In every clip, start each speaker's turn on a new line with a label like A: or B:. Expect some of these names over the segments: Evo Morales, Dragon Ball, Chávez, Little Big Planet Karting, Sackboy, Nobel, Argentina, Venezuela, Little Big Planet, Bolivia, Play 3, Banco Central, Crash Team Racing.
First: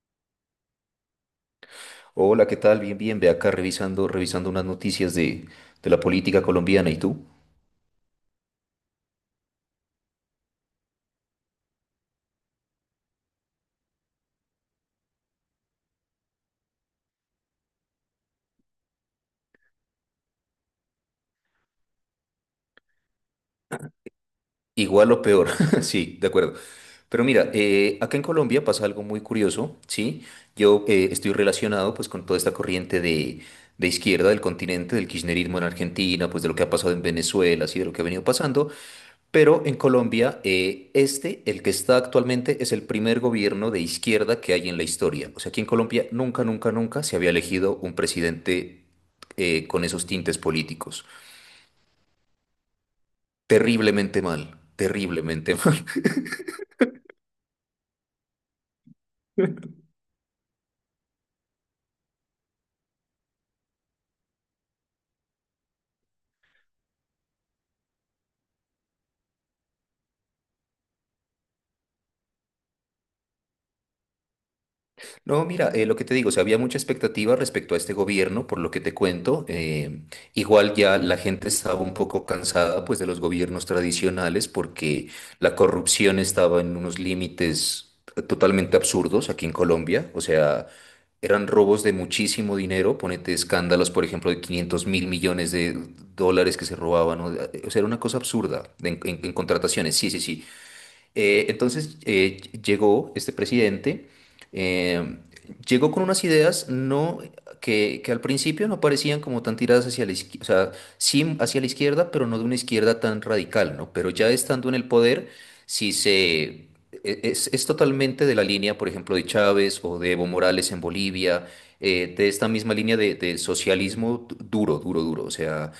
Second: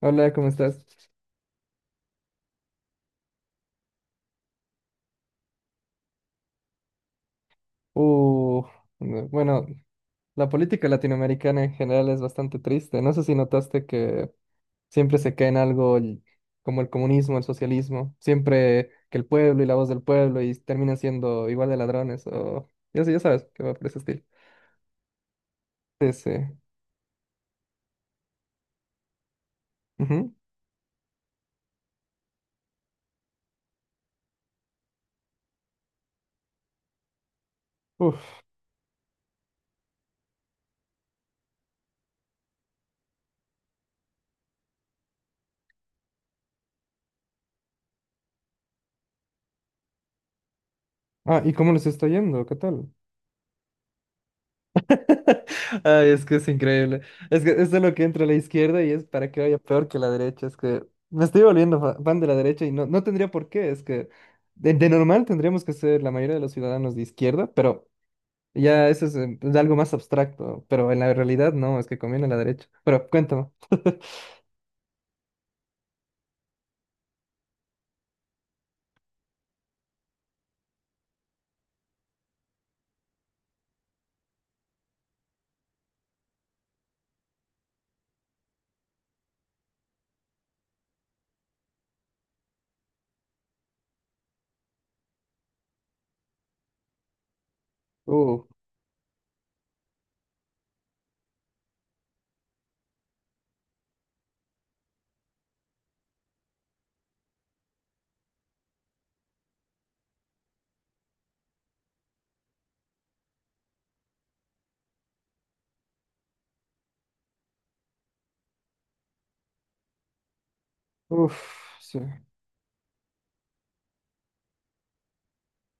A: Hola, ¿cómo estás?
B: Hola, ¿qué tal? Bien, bien. Ve acá revisando, revisando unas noticias de la política colombiana. ¿Y tú?
A: Uh, no, bueno, la política latinoamericana en general es bastante triste. No sé si notaste que siempre se cae en algo como el comunismo, el socialismo, siempre que el pueblo y la voz del pueblo y terminan siendo igual de ladrones o ya sé, ya sabes que va por ese estilo.
B: Igual o peor.
A: Sí,
B: Sí, de
A: sí.
B: acuerdo. Pero mira, acá en Colombia pasa algo muy curioso, ¿sí?
A: Ujú.
B: Yo estoy relacionado pues con toda esta corriente de izquierda del continente, del kirchnerismo en Argentina, pues de lo que ha pasado en Venezuela, ¿sí? De lo que ha venido
A: Uf.
B: pasando. Pero en Colombia, este, el que está actualmente, es el primer gobierno de izquierda que hay en la historia. O sea, aquí en Colombia nunca, nunca, nunca se había elegido un presidente con esos tintes políticos.
A: Ah, ¿y cómo les está yendo? ¿Qué tal?
B: Terriblemente mal, terriblemente mal.
A: Ay, es que es increíble. Es que es de lo que entra a la izquierda y es para que vaya peor que la derecha. Es que me estoy volviendo fan de la derecha y no, no tendría por qué. Es que de normal tendríamos que ser la mayoría de los ciudadanos de izquierda, pero ya eso es algo más abstracto. Pero en la realidad no, es que conviene la derecha. Pero cuéntame.
B: No, mira, lo que te digo, o sea, había mucha expectativa respecto a este gobierno, por lo que te cuento. Igual ya la gente estaba un poco cansada, pues, de los gobiernos tradicionales, porque la corrupción estaba en unos límites totalmente absurdos aquí en Colombia. O sea, eran robos de muchísimo dinero, ponete escándalos, por ejemplo, de 500.000 millones de dólares que se robaban. O sea, era una cosa
A: Uh,
B: absurda en contrataciones. Sí, sí, sí. Entonces llegó este presidente, eh, llegó con unas ideas no, que al principio no parecían como tan tiradas hacia la izquierda, o sea, sí hacia la izquierda, pero no de una izquierda tan radical, ¿no? Pero ya estando en el poder, sí se... es totalmente de la línea, por ejemplo, de Chávez o de Evo Morales en Bolivia,
A: uf, sí.
B: de esta misma línea de socialismo duro, duro, duro. O sea,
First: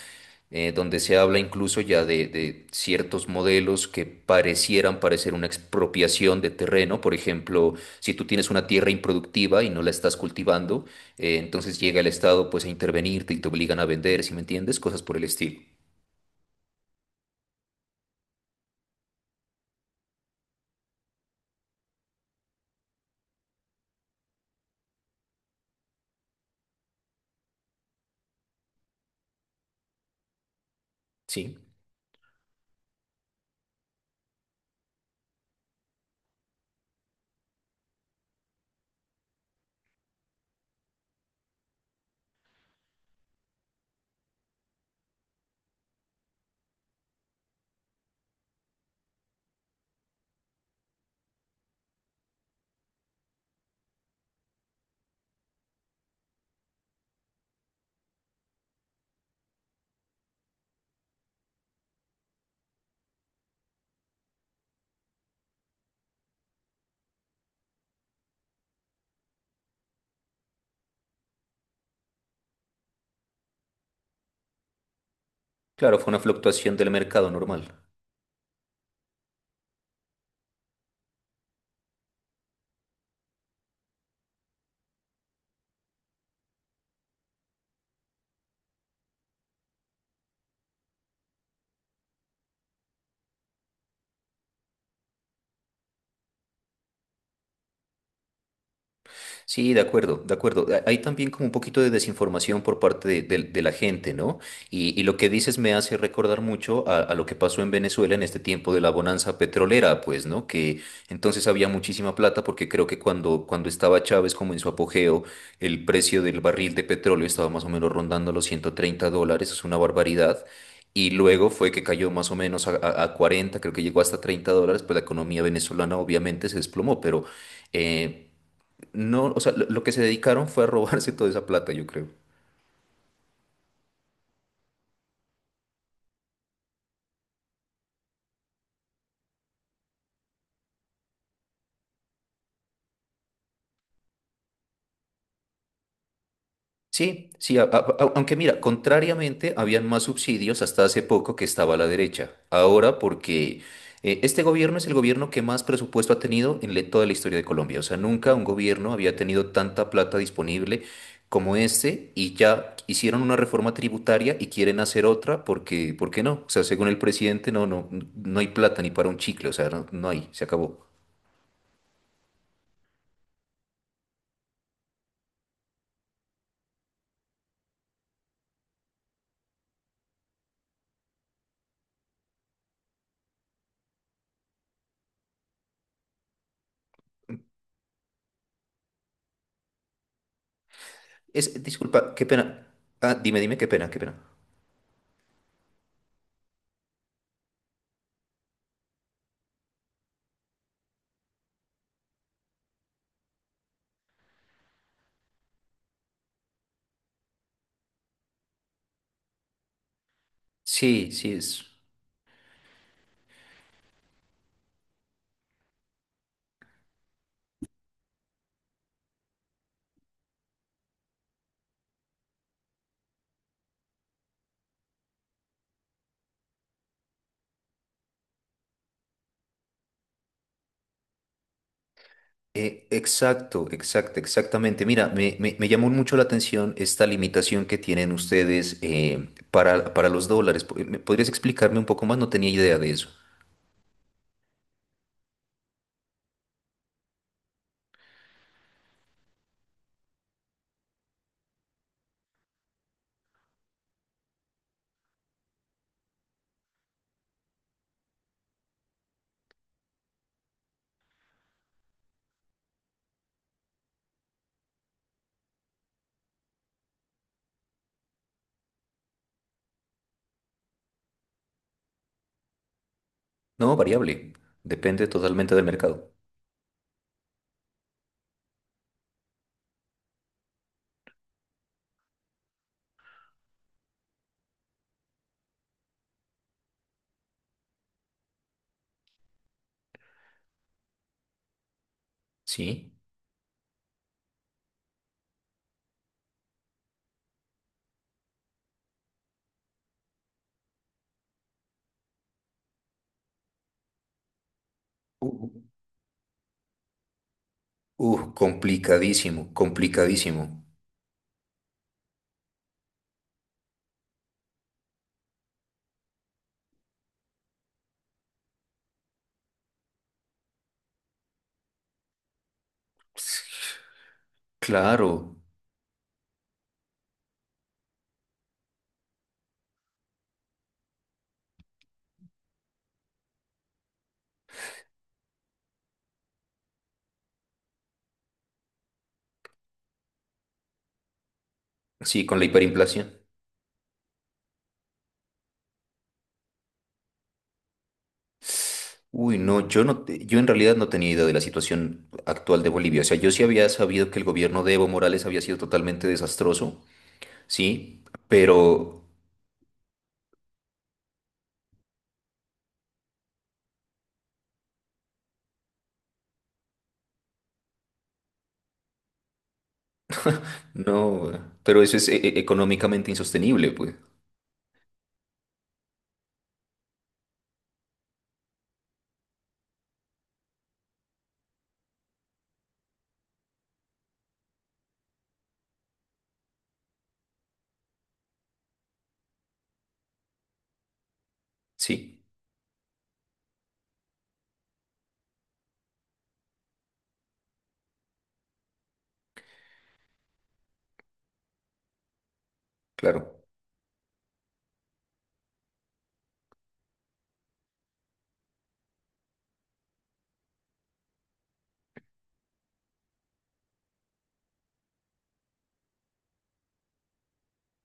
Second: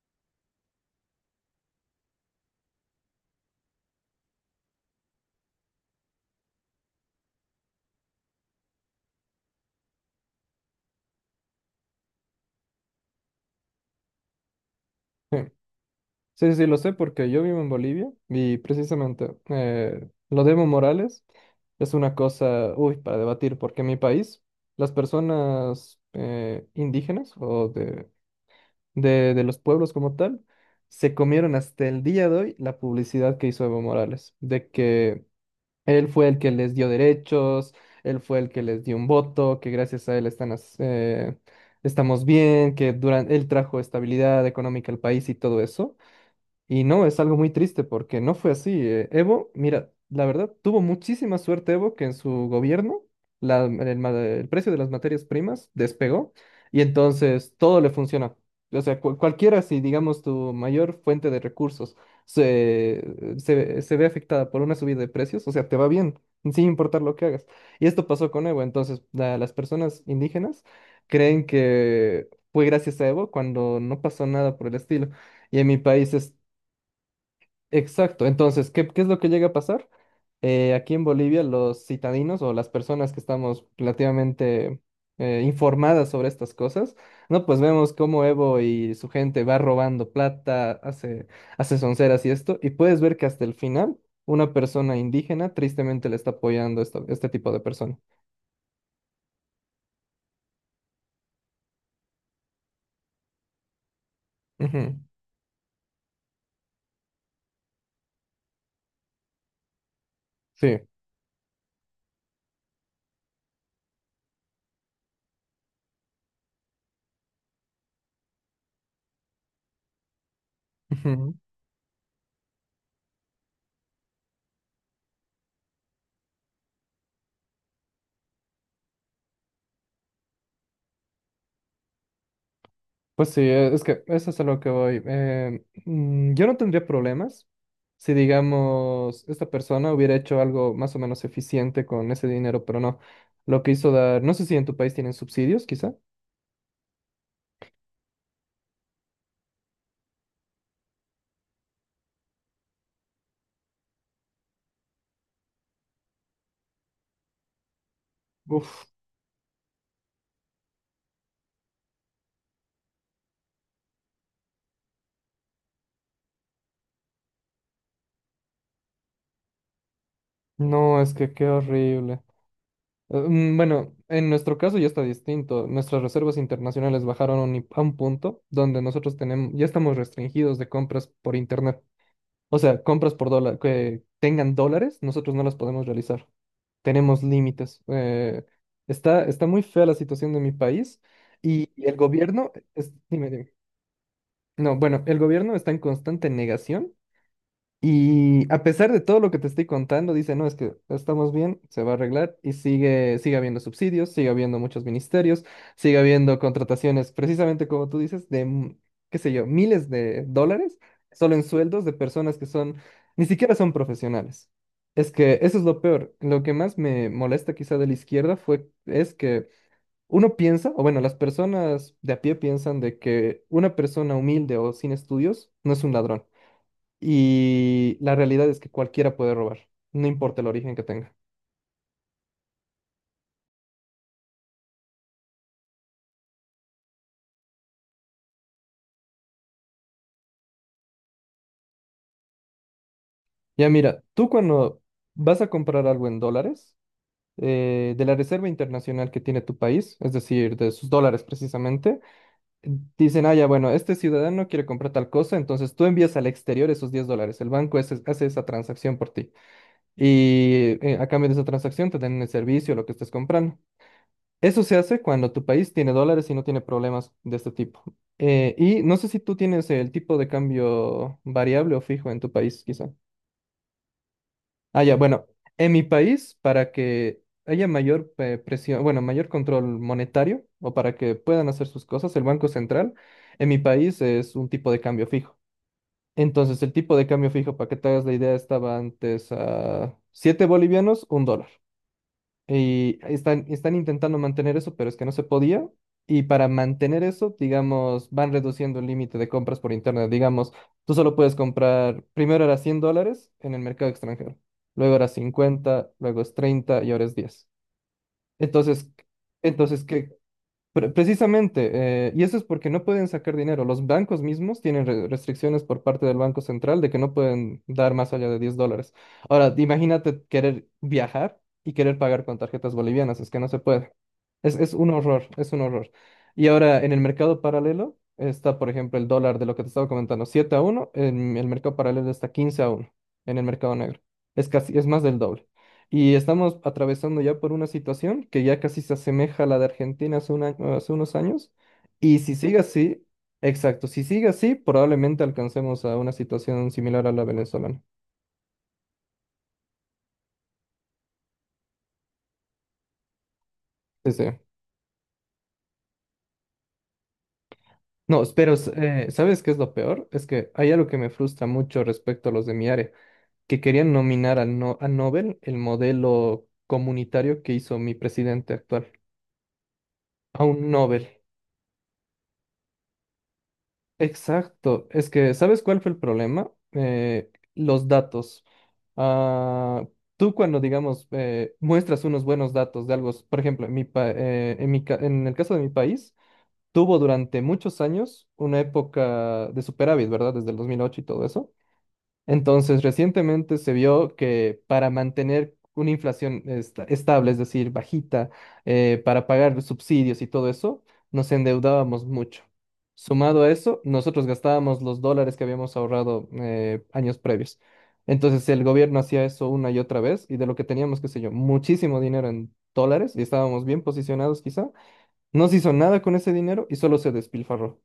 B: donde se habla incluso ya de ciertos modelos que parecieran parecer una expropiación de terreno. Por ejemplo, si tú tienes una tierra improductiva y no la estás cultivando, entonces llega el Estado pues a intervenirte y te obligan a vender, ¿si me entiendes? Cosas por el estilo.
A: Sí, sí, sí, lo sé porque yo vivo en Bolivia y precisamente lo de Evo Morales es una cosa, uy, para debatir, porque en mi país las personas indígenas o de los pueblos como tal se comieron
B: Sí,
A: hasta el día de hoy la publicidad que hizo Evo Morales, de que él fue el que les dio derechos, él fue el que les dio un voto, que gracias a él están, estamos bien, que durante, él trajo estabilidad económica al país y todo eso. Y no, es algo muy triste porque no fue así. Evo, mira, la verdad, tuvo muchísima suerte Evo que en su gobierno el precio de las materias primas despegó y entonces todo le funciona. O sea, cualquiera, si digamos tu mayor fuente de recursos se ve afectada por una subida de precios, o sea, te va bien, sin importar lo que hagas. Y esto pasó con Evo, entonces las personas indígenas creen que fue gracias a Evo cuando no pasó nada por el estilo. Y en mi
B: claro, fue
A: país.
B: una fluctuación del mercado normal.
A: Exacto. Entonces, ¿qué es lo que llega a pasar? Aquí en Bolivia, los citadinos o las personas que estamos relativamente informadas sobre estas cosas, ¿no? Pues vemos cómo Evo y su gente va robando plata, hace sonceras y esto, y puedes ver que hasta el final una persona indígena tristemente le está apoyando esto, este tipo de persona.
B: Sí, de acuerdo, de acuerdo. Hay también como un poquito de desinformación por parte de, de la gente, ¿no?
A: Ujú.
B: Y lo que dices me hace recordar mucho a lo que pasó en Venezuela en este tiempo de la bonanza petrolera, pues, ¿no? Que
A: Sí.
B: entonces había muchísima plata porque creo que cuando, cuando estaba Chávez como en su apogeo, el precio del barril de petróleo estaba más o menos rondando los 130 dólares, es una barbaridad. Y luego fue que cayó más o menos a, a 40, creo que llegó hasta 30 dólares, pues la economía venezolana obviamente se desplomó, pero... eh, no, o sea, lo que se dedicaron fue a robarse toda esa plata, yo creo.
A: Pues sí, es que eso es a lo que voy. Yo no tendría problemas si, digamos, esta persona hubiera hecho algo más o menos eficiente con ese dinero, pero no. Lo que hizo dar, no sé si en tu país tienen subsidios, quizá.
B: Sí, sí, aunque mira, contrariamente, habían más subsidios hasta hace poco que estaba la derecha. Ahora, porque este gobierno es el gobierno que más presupuesto ha tenido en toda la historia de Colombia. O sea, nunca un
A: Uf,
B: gobierno había tenido tanta plata disponible como este y ya hicieron una reforma tributaria y quieren hacer otra porque, ¿por qué no? O sea, según el presidente, no, no, no hay plata ni para un chicle, o sea, no, no hay, se acabó.
A: no, es que qué horrible. Bueno, en nuestro caso ya está distinto. Nuestras reservas internacionales bajaron a un punto donde nosotros tenemos, ya estamos restringidos de compras por internet. O sea, compras por dólar, que tengan dólares, nosotros no las podemos realizar. Tenemos límites. Está muy fea la situación de mi país
B: Es,
A: y el
B: disculpa, qué
A: gobierno,
B: pena. Ah,
A: dime,
B: dime,
A: dime.
B: dime, qué pena, qué pena.
A: No, bueno, el gobierno está en constante negación y a pesar de todo lo que te estoy contando, dice, no, es que estamos bien, se va a arreglar y sigue habiendo subsidios, sigue habiendo muchos ministerios, sigue habiendo contrataciones, precisamente como tú dices, de, qué sé yo, miles de dólares
B: Sí, sí,
A: solo en
B: es.
A: sueldos de personas que son, ni siquiera son profesionales. Es que eso es lo peor. Lo que más me molesta quizá de la izquierda fue, es que uno piensa, o bueno, las personas de a pie piensan de que una persona humilde o sin estudios no es un ladrón. Y la realidad es que cualquiera puede robar, no importa el origen que tenga.
B: Exacto, exacto, exactamente. Mira, me llamó mucho la atención esta limitación que tienen ustedes para los dólares. Po- ¿me ¿Podrías explicarme un poco más? No tenía idea de eso.
A: Ya mira, tú cuando vas a comprar algo en dólares, de la reserva internacional que tiene tu país, es decir, de sus dólares precisamente, dicen, ah, ya, bueno, este ciudadano quiere comprar tal cosa, entonces tú envías al exterior esos $10, el banco hace esa transacción por ti. Y a cambio de esa transacción te dan el servicio, lo que estés comprando. Eso se hace cuando tu país tiene dólares y no tiene problemas de este tipo. Y no sé si tú tienes el tipo de cambio variable o fijo en tu país, quizá.
B: No, variable.
A: Ah, ya,
B: Depende
A: bueno,
B: totalmente del
A: en mi
B: mercado.
A: país, para que haya mayor presión, bueno, mayor control monetario o para que puedan hacer sus cosas, el Banco Central en mi país es un tipo de cambio fijo. Entonces, el tipo de cambio fijo, para que te hagas la idea, estaba antes a 7 bolivianos, un dólar.
B: Sí.
A: Y están intentando mantener eso, pero es que no se podía. Y para mantener eso, digamos, van reduciendo el límite de compras por internet. Digamos, tú solo puedes comprar, primero era $100 en el mercado extranjero, luego era
B: Uh,
A: 50 luego es 30 y ahora es 10. Entonces,
B: complicadísimo,
A: entonces, ¿qué,
B: complicadísimo.
A: Precisamente, y eso es porque no pueden sacar dinero. Los bancos mismos tienen restricciones por parte del Banco Central de que no pueden dar más allá de $10. Ahora, imagínate querer viajar y querer pagar con tarjetas bolivianas, es que no se puede. Es un
B: Claro,
A: horror, es un horror. Y ahora, en el mercado paralelo está, por ejemplo, el dólar de lo que te estaba comentando, 7 a uno, en el mercado paralelo está 15 a uno en el mercado negro. Es casi, es más del doble. Y estamos atravesando ya por una situación que ya casi se asemeja a la de Argentina hace unos años. Y
B: sí,
A: si
B: con la
A: sigue así,
B: hiperinflación.
A: exacto, si sigue así, probablemente alcancemos a una situación similar a la venezolana.
B: Uy, no, yo no, yo en realidad no tenía idea de la situación actual de Bolivia. O sea, yo sí había sabido
A: Sí,
B: que
A: sí.
B: el gobierno de Evo Morales había sido totalmente desastroso, sí,
A: No, pero
B: pero
A: ¿sabes qué es lo peor? Es que hay algo que me frustra mucho respecto a los de mi área, que querían nominar a, no a Nobel el modelo comunitario que hizo mi presidente actual, a un Nobel.
B: no, pero eso es económicamente insostenible, pues.
A: Exacto. Es que, ¿sabes cuál fue el problema? Los datos. Ah, tú cuando, digamos, muestras unos buenos datos de algo, por ejemplo, en mi pa- en mi ca- en el caso de mi país, tuvo durante muchos años una época de superávit, ¿verdad? Desde el 2008 y todo eso.
B: Sí,
A: Entonces, recientemente se vio que para mantener una inflación estable, es decir, bajita, para pagar los subsidios y todo eso, nos endeudábamos mucho. Sumado
B: claro.
A: a eso, nosotros gastábamos los dólares que habíamos ahorrado años previos. Entonces, el gobierno hacía eso una y otra vez y de lo que teníamos, qué sé yo, muchísimo dinero en dólares y estábamos bien posicionados quizá, no se hizo nada con ese dinero y solo se despilfarró.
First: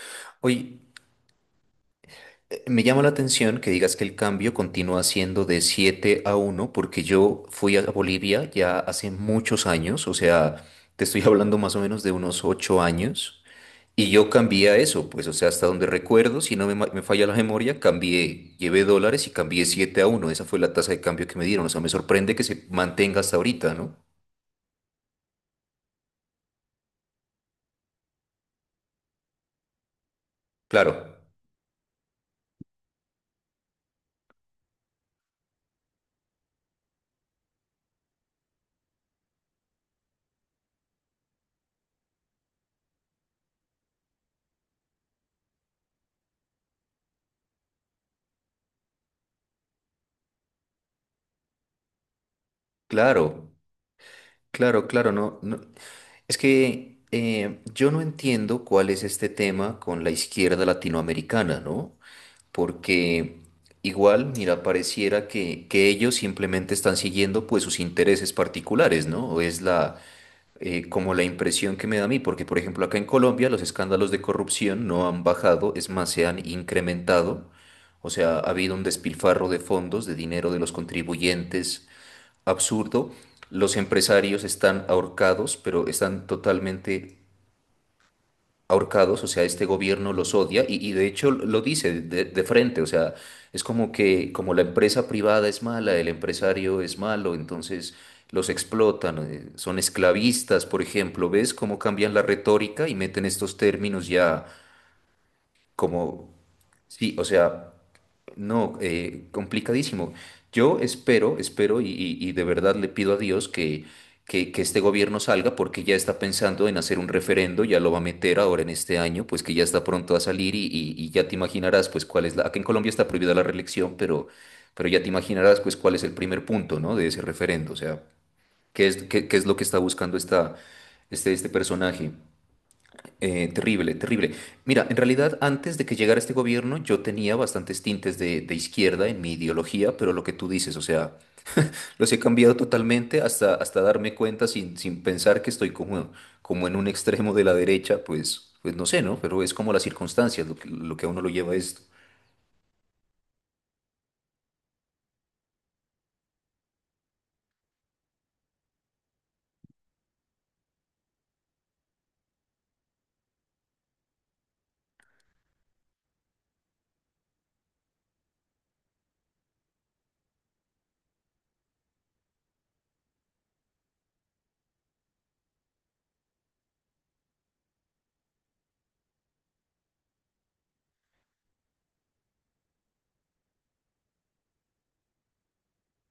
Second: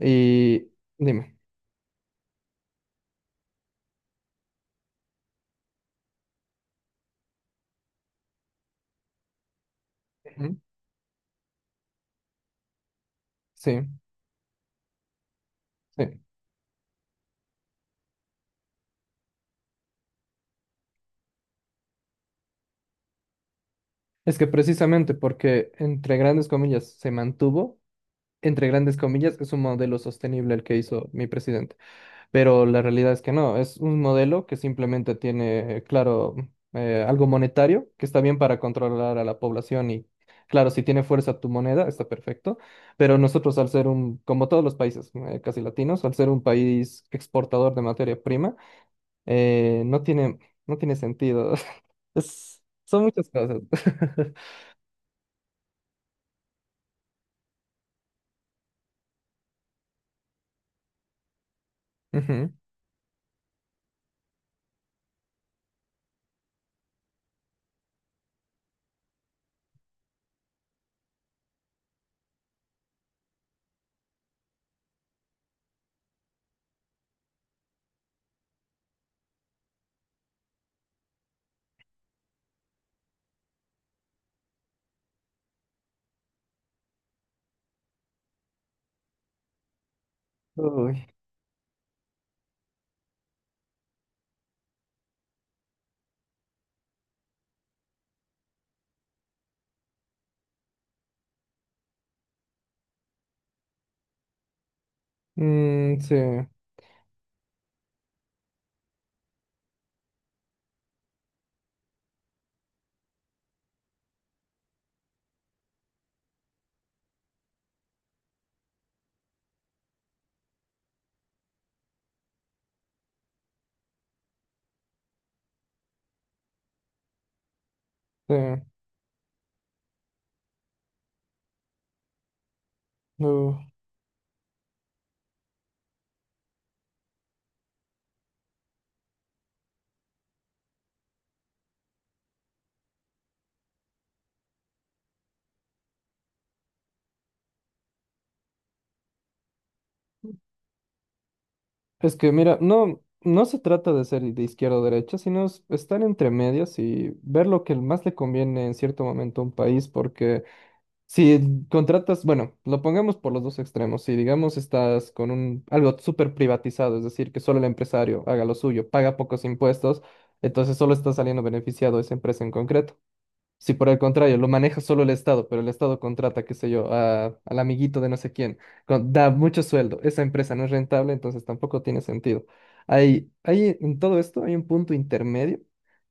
A: Y
B: Oye,
A: dime.
B: me llama la atención que digas que el cambio continúa siendo de 7 a 1 porque yo fui a Bolivia ya hace muchos años, o
A: Ujú.
B: sea, te estoy hablando más o menos de unos 8 años.
A: Sí,
B: Y yo cambié a eso, pues, o sea, hasta donde
A: sí.
B: recuerdo, si no me, me falla la memoria, cambié, llevé dólares y cambié 7 a 1. Esa fue la tasa de cambio que me dieron. O sea, me sorprende que se mantenga hasta ahorita, ¿no?
A: Es que precisamente porque entre grandes comillas se mantuvo, entre grandes comillas es un modelo sostenible el que
B: Claro,
A: hizo mi presidente, pero la realidad es que no, es un modelo que simplemente tiene, claro, algo monetario que está bien para controlar a la población y, claro, si tiene fuerza tu moneda está perfecto, pero nosotros al ser un, como todos los países casi latinos, al ser un país exportador de materia prima, no tiene, no tiene sentido. Son muchas
B: claro,
A: cosas.
B: claro, claro, no, no. Es que yo no entiendo cuál es este tema con la izquierda latinoamericana, ¿no?
A: Ujú.
B: Porque igual, mira, pareciera que ellos simplemente están siguiendo, pues, sus intereses particulares, ¿no? O es la como la impresión que me da a mí, porque por ejemplo acá en Colombia los escándalos de corrupción no han bajado, es más, se han incrementado, o sea, ha habido un despilfarro de fondos, de dinero de los contribuyentes absurdo, los empresarios están ahorcados, pero están totalmente ahorcados, o sea, este gobierno los odia y
A: Uy,
B: de hecho lo dice de frente, o sea, es como que como la empresa privada es mala, el empresario es malo, entonces los explotan, son esclavistas, por ejemplo, ¿ves cómo cambian la retórica y meten estos términos ya
A: mm, sí,
B: como, sí, o sea... No, complicadísimo. Yo espero, espero y de verdad le pido a Dios que este gobierno salga porque ya está pensando en hacer un referendo, ya lo va a meter ahora en este año, pues que ya está pronto a salir y ya te imaginarás pues cuál es la... Aquí en Colombia está prohibida la reelección, pero ya te imaginarás pues cuál es el primer punto, ¿no? De ese referendo, o sea,
A: sí.
B: qué es, qué, qué es lo que está buscando esta, este personaje.
A: uh.
B: Terrible, terrible. Mira, en realidad antes de que llegara este gobierno yo tenía bastantes tintes de izquierda en mi ideología, pero lo que tú dices, o sea, los he cambiado totalmente hasta, hasta darme cuenta sin, sin pensar que estoy como, como en un extremo de la derecha, pues, pues no sé, ¿no? Pero es como las circunstancias lo que a uno lo lleva a esto.
A: Es que mira, no, no se trata de ser de izquierda o derecha, sino es estar entre medias y ver lo que más le conviene en cierto momento a un país, porque si contratas, bueno, lo pongamos por los dos extremos, si digamos estás con un algo súper privatizado, es decir, que solo el empresario haga lo suyo, paga pocos impuestos, entonces solo está saliendo beneficiado esa empresa en concreto. Si por el contrario lo maneja solo el Estado, pero el Estado contrata, qué sé yo, a- al amiguito de no sé quién, da mucho sueldo, esa empresa no es rentable, entonces tampoco tiene sentido. Hay, en todo esto hay un punto intermedio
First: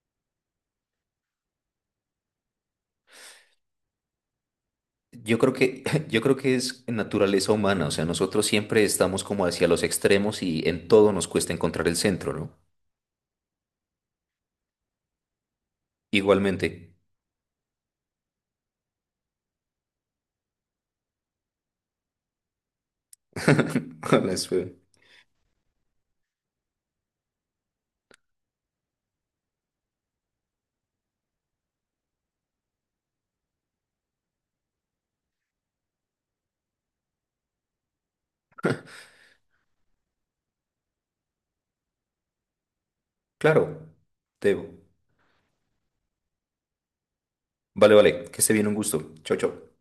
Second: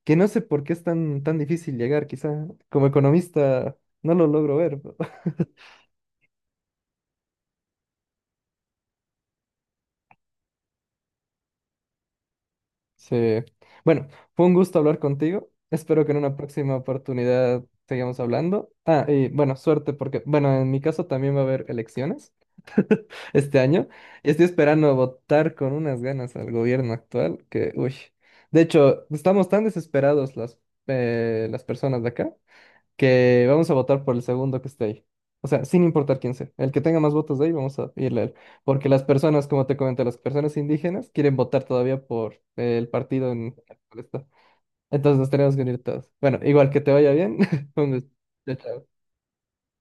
A: que no sé por qué es tan, tan difícil llegar, quizá como economista no lo logro ver.
B: Yo creo que, yo creo que es naturaleza humana, o sea, nosotros siempre estamos como hacia los extremos y en todo nos cuesta encontrar el centro, ¿no?
A: Sí. Bueno, fue un gusto hablar contigo. Espero que en una
B: Igualmente.
A: próxima oportunidad sigamos hablando. Ah, y bueno, suerte porque, bueno, en mi caso también va a haber elecciones este año. Y
B: Hola,
A: estoy
B: Sue.
A: esperando votar con unas ganas al gobierno actual que, uy. De hecho, estamos tan desesperados las personas de acá que vamos a votar por el segundo que esté ahí. O sea, sin importar quién sea. El que tenga más votos de ahí, vamos a irle a él. Porque las personas, como te comenté, las personas indígenas quieren votar todavía por el partido en
B: Claro,
A: el cual está.
B: Teo.
A: Entonces nos tenemos que unir todos. Bueno, igual que te vaya bien. Un
B: Vale,
A: gusto.
B: vale, que se
A: Chao,
B: viene un
A: chao.
B: gusto. Chao, chao.